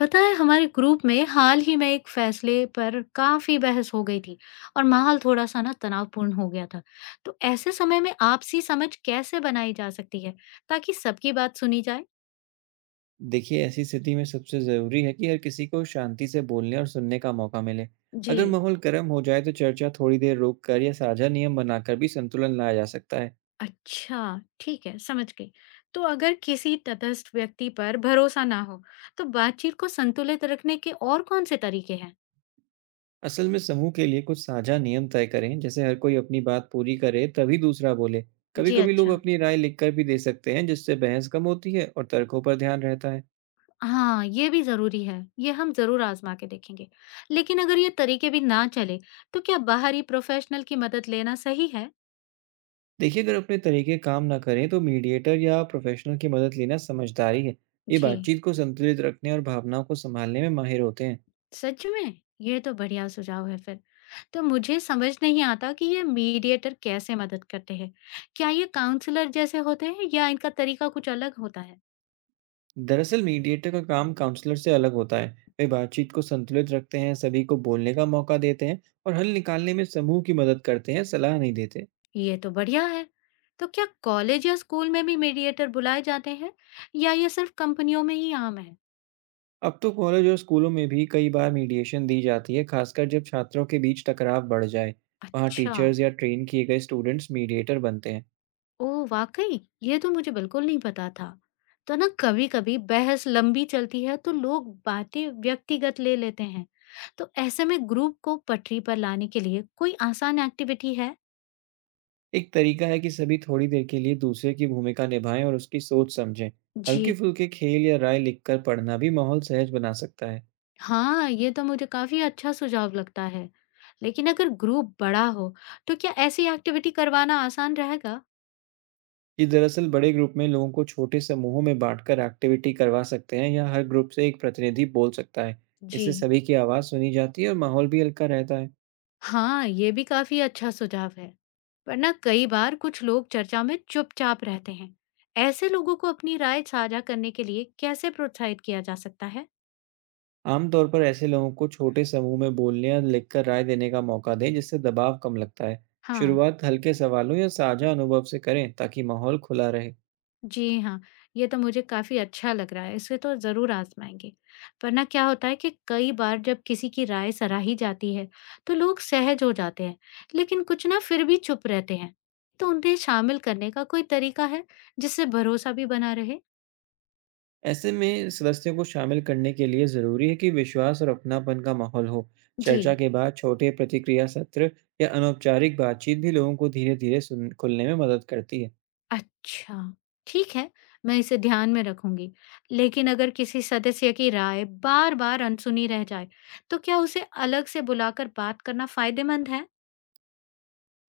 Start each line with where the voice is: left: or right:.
left: पता है हमारे ग्रुप में हाल ही में एक फैसले पर काफी बहस हो गई थी। और माहौल थोड़ा सा ना तनावपूर्ण हो गया था। तो ऐसे समय में आपसी समझ कैसे बनाई जा सकती है ताकि सबकी बात सुनी जाए।
right: देखिए ऐसी स्थिति में सबसे ज़रूरी है कि हर किसी को शांति से बोलने और सुनने का मौका मिले।
left: जी।
right: अगर माहौल गर्म हो जाए तो चर्चा थोड़ी देर रोक कर या साझा नियम बनाकर भी संतुलन लाया जा सकता है।
left: अच्छा ठीक है, समझ गई। तो अगर किसी तटस्थ व्यक्ति पर भरोसा ना हो, तो बातचीत को संतुलित रखने के और कौन से तरीके हैं?
right: असल में समूह के लिए कुछ साझा नियम तय करें, जैसे हर कोई अपनी बात पूरी करे तभी दूसरा बोले।
left: जी
right: कभी-कभी लोग
left: अच्छा।
right: अपनी राय लिखकर भी दे सकते हैं, जिससे बहस कम होती है और तर्कों पर ध्यान रहता है।
left: हाँ, ये भी ज़रूरी है। ये हम ज़रूर आज़मा के देखेंगे। लेकिन अगर ये तरीके भी ना चले, तो क्या बाहरी प्रोफ़ेशनल की मदद लेना सही है?
right: देखिए अगर अपने तरीके काम ना करें तो मीडिएटर या प्रोफेशनल की मदद लेना समझदारी है। ये
left: जी।
right: बातचीत को संतुलित रखने और भावनाओं को संभालने में माहिर होते हैं।
left: सच में? ये तो बढ़िया सुझाव है फिर। तो मुझे समझ नहीं आता कि ये मीडिएटर कैसे मदद करते हैं। क्या ये काउंसलर जैसे होते हैं या इनका तरीका कुछ अलग होता है?
right: दरअसल मीडिएटर का काम काउंसलर से अलग होता है। वे बातचीत को संतुलित रखते हैं, सभी को बोलने का मौका देते हैं और हल निकालने में समूह की मदद करते हैं, सलाह नहीं देते।
left: ये तो बढ़िया है। तो क्या कॉलेज या स्कूल में भी मीडिएटर बुलाए जाते हैं, या ये सिर्फ़ कंपनियों में ही आम है?
right: अब तो कॉलेज और स्कूलों में भी कई बार मीडिएशन दी जाती है, खासकर जब छात्रों के बीच टकराव बढ़ जाए। वहाँ
left: अच्छा।
right: टीचर्स या ट्रेन किए गए स्टूडेंट्स मीडिएटर बनते हैं।
left: ओह वाकई, ये तो मुझे बिल्कुल नहीं पता था। तो ना कभी कभी बहस लंबी चलती है तो लोग बातें व्यक्तिगत ले लेते हैं। तो ऐसे में ग्रुप को पटरी पर लाने के लिए कोई आसान एक्टिविटी है?
right: एक तरीका है कि सभी थोड़ी देर के लिए दूसरे की भूमिका निभाएं और उसकी सोच समझें।
left: जी
right: हल्के फुल्के खेल या राय लिखकर पढ़ना भी माहौल सहज बना सकता है।
left: हाँ, ये तो मुझे काफी अच्छा सुझाव लगता है। लेकिन अगर ग्रुप बड़ा हो, तो क्या ऐसी एक्टिविटी करवाना आसान रहेगा?
right: जी, दरअसल बड़े ग्रुप में लोगों को छोटे समूहों में बांटकर एक्टिविटी करवा सकते हैं या हर ग्रुप से एक प्रतिनिधि बोल सकता है।
left: जी
right: इससे सभी की आवाज़ सुनी जाती है और माहौल भी हल्का रहता है।
left: हाँ, ये भी काफी अच्छा सुझाव है। पर ना कई बार कुछ लोग चर्चा में चुपचाप रहते हैं। ऐसे लोगों को अपनी राय साझा करने के लिए कैसे प्रोत्साहित किया जा सकता है?
right: आमतौर पर ऐसे लोगों को छोटे समूह में बोलने या लिखकर राय देने का मौका दें, जिससे दबाव कम लगता है।
left: हाँ।
right: शुरुआत हल्के सवालों या साझा अनुभव से करें ताकि माहौल खुला रहे।
left: जी हाँ, ये तो मुझे काफी अच्छा लग रहा है। इसे तो जरूर आजमाएंगे। पर ना क्या होता है कि कई बार जब किसी की राय सराही जाती है, तो लोग सहज हो जाते हैं, लेकिन कुछ ना फिर भी चुप रहते हैं। तो उन्हें शामिल करने का कोई तरीका है, जिससे भरोसा भी बना रहे?
right: ऐसे में सदस्यों को शामिल करने के लिए जरूरी है कि विश्वास और अपनापन का माहौल हो।
left: जी
right: चर्चा के बाद छोटे प्रतिक्रिया सत्र या अनौपचारिक बातचीत भी लोगों को धीरे धीरे सुन खुलने में मदद करती है।
left: अच्छा, ठीक है, मैं इसे ध्यान में रखूँगी। लेकिन अगर किसी सदस्य की राय बार-बार अनसुनी रह जाए, तो क्या उसे अलग से बुलाकर बात करना फ़ायदेमंद है?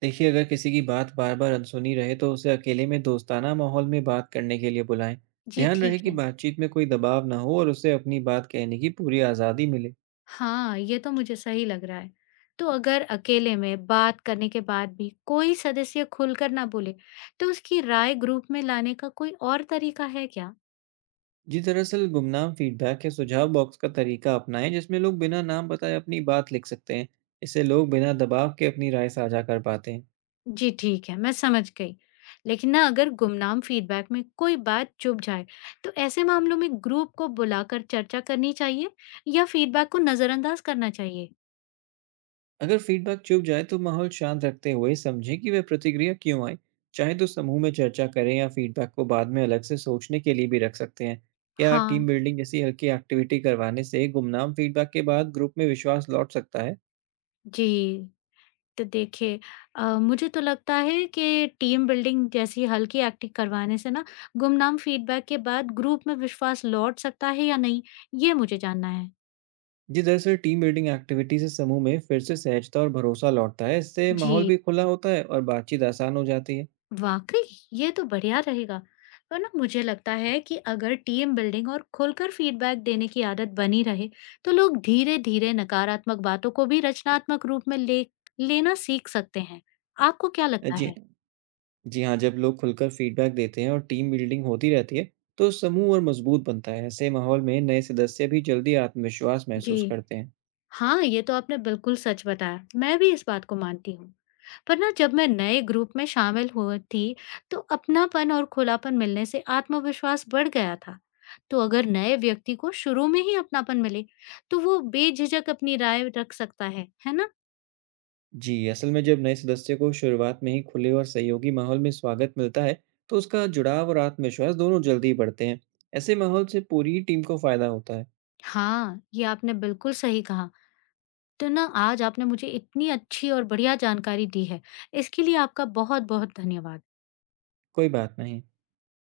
right: देखिए अगर किसी की बात बार बार अनसुनी रहे तो उसे अकेले में दोस्ताना माहौल में बात करने के लिए बुलाएं।
left: जी,
right: ध्यान रहे
left: ठीक
right: कि
left: है।
right: बातचीत में कोई दबाव ना हो और उसे अपनी बात कहने की पूरी आज़ादी मिले।
left: हाँ, ये तो मुझे सही लग रहा है। तो अगर अकेले में बात करने के बाद भी कोई सदस्य खुलकर ना बोले, तो उसकी राय ग्रुप में लाने का कोई और तरीका है क्या?
right: जी दरअसल गुमनाम फीडबैक या सुझाव बॉक्स का तरीका अपनाएं, जिसमें लोग बिना नाम बताए अपनी बात लिख सकते हैं। इससे लोग बिना दबाव के अपनी राय साझा कर पाते हैं।
left: जी ठीक है, मैं समझ गई। लेकिन ना अगर गुमनाम फीडबैक में कोई बात चुप जाए, तो ऐसे मामलों में ग्रुप को बुलाकर चर्चा करनी चाहिए या फीडबैक को नज़रअंदाज करना चाहिए?
right: अगर फीडबैक चुप जाए तो माहौल शांत रखते हुए समझें कि वह प्रतिक्रिया क्यों आई। चाहे तो समूह में चर्चा करें या फीडबैक को बाद में अलग से सोचने के लिए भी रख सकते हैं। क्या टीम
left: हाँ।
right: बिल्डिंग जैसी हल्की एक्टिविटी करवाने से गुमनाम फीडबैक के बाद ग्रुप में विश्वास लौट सकता है?
left: जी, तो देखिए, मुझे तो लगता है कि टीम बिल्डिंग जैसी हल्की एक्टिंग करवाने से ना गुमनाम फीडबैक के बाद ग्रुप में विश्वास लौट सकता है या नहीं, ये मुझे जानना है।
right: जी दरअसल टीम बिल्डिंग एक्टिविटी से समूह में फिर से सहजता और भरोसा लौटता है। इससे माहौल
left: जी।
right: भी खुला होता है और बातचीत आसान हो जाती है।
left: वाकई, ये तो बढ़िया रहेगा। पर ना मुझे लगता है कि अगर टीम बिल्डिंग और खुलकर फीडबैक देने की आदत बनी रहे, तो लोग धीरे धीरे नकारात्मक बातों को भी रचनात्मक रूप में ले लेना सीख सकते हैं। आपको क्या लगता
right: जी
left: है?
right: जी हाँ, जब लोग खुलकर फीडबैक देते हैं और टीम बिल्डिंग होती रहती है तो समूह और मजबूत बनता है। ऐसे माहौल में नए सदस्य भी जल्दी आत्मविश्वास
left: जी
right: महसूस करते हैं।
left: हाँ, ये तो आपने बिल्कुल सच बताया। मैं भी इस बात को मानती हूँ। पर ना जब मैं नए ग्रुप में शामिल हुई थी, तो अपनापन और खुलापन मिलने से आत्मविश्वास बढ़ गया था। तो अगर नए व्यक्ति को शुरू में ही अपनापन मिले, तो वो बेझिझक अपनी राय रख सकता है ना?
right: जी असल में जब नए सदस्य को शुरुआत में ही खुले और सहयोगी माहौल में स्वागत मिलता है तो उसका जुड़ाव और आत्मविश्वास दोनों जल्दी बढ़ते हैं। ऐसे माहौल से पूरी टीम को फायदा होता है।
left: हाँ, ये आपने बिल्कुल सही कहा। तो ना आज आपने मुझे इतनी अच्छी और बढ़िया जानकारी दी है। इसके लिए आपका बहुत-बहुत धन्यवाद।
right: कोई बात नहीं।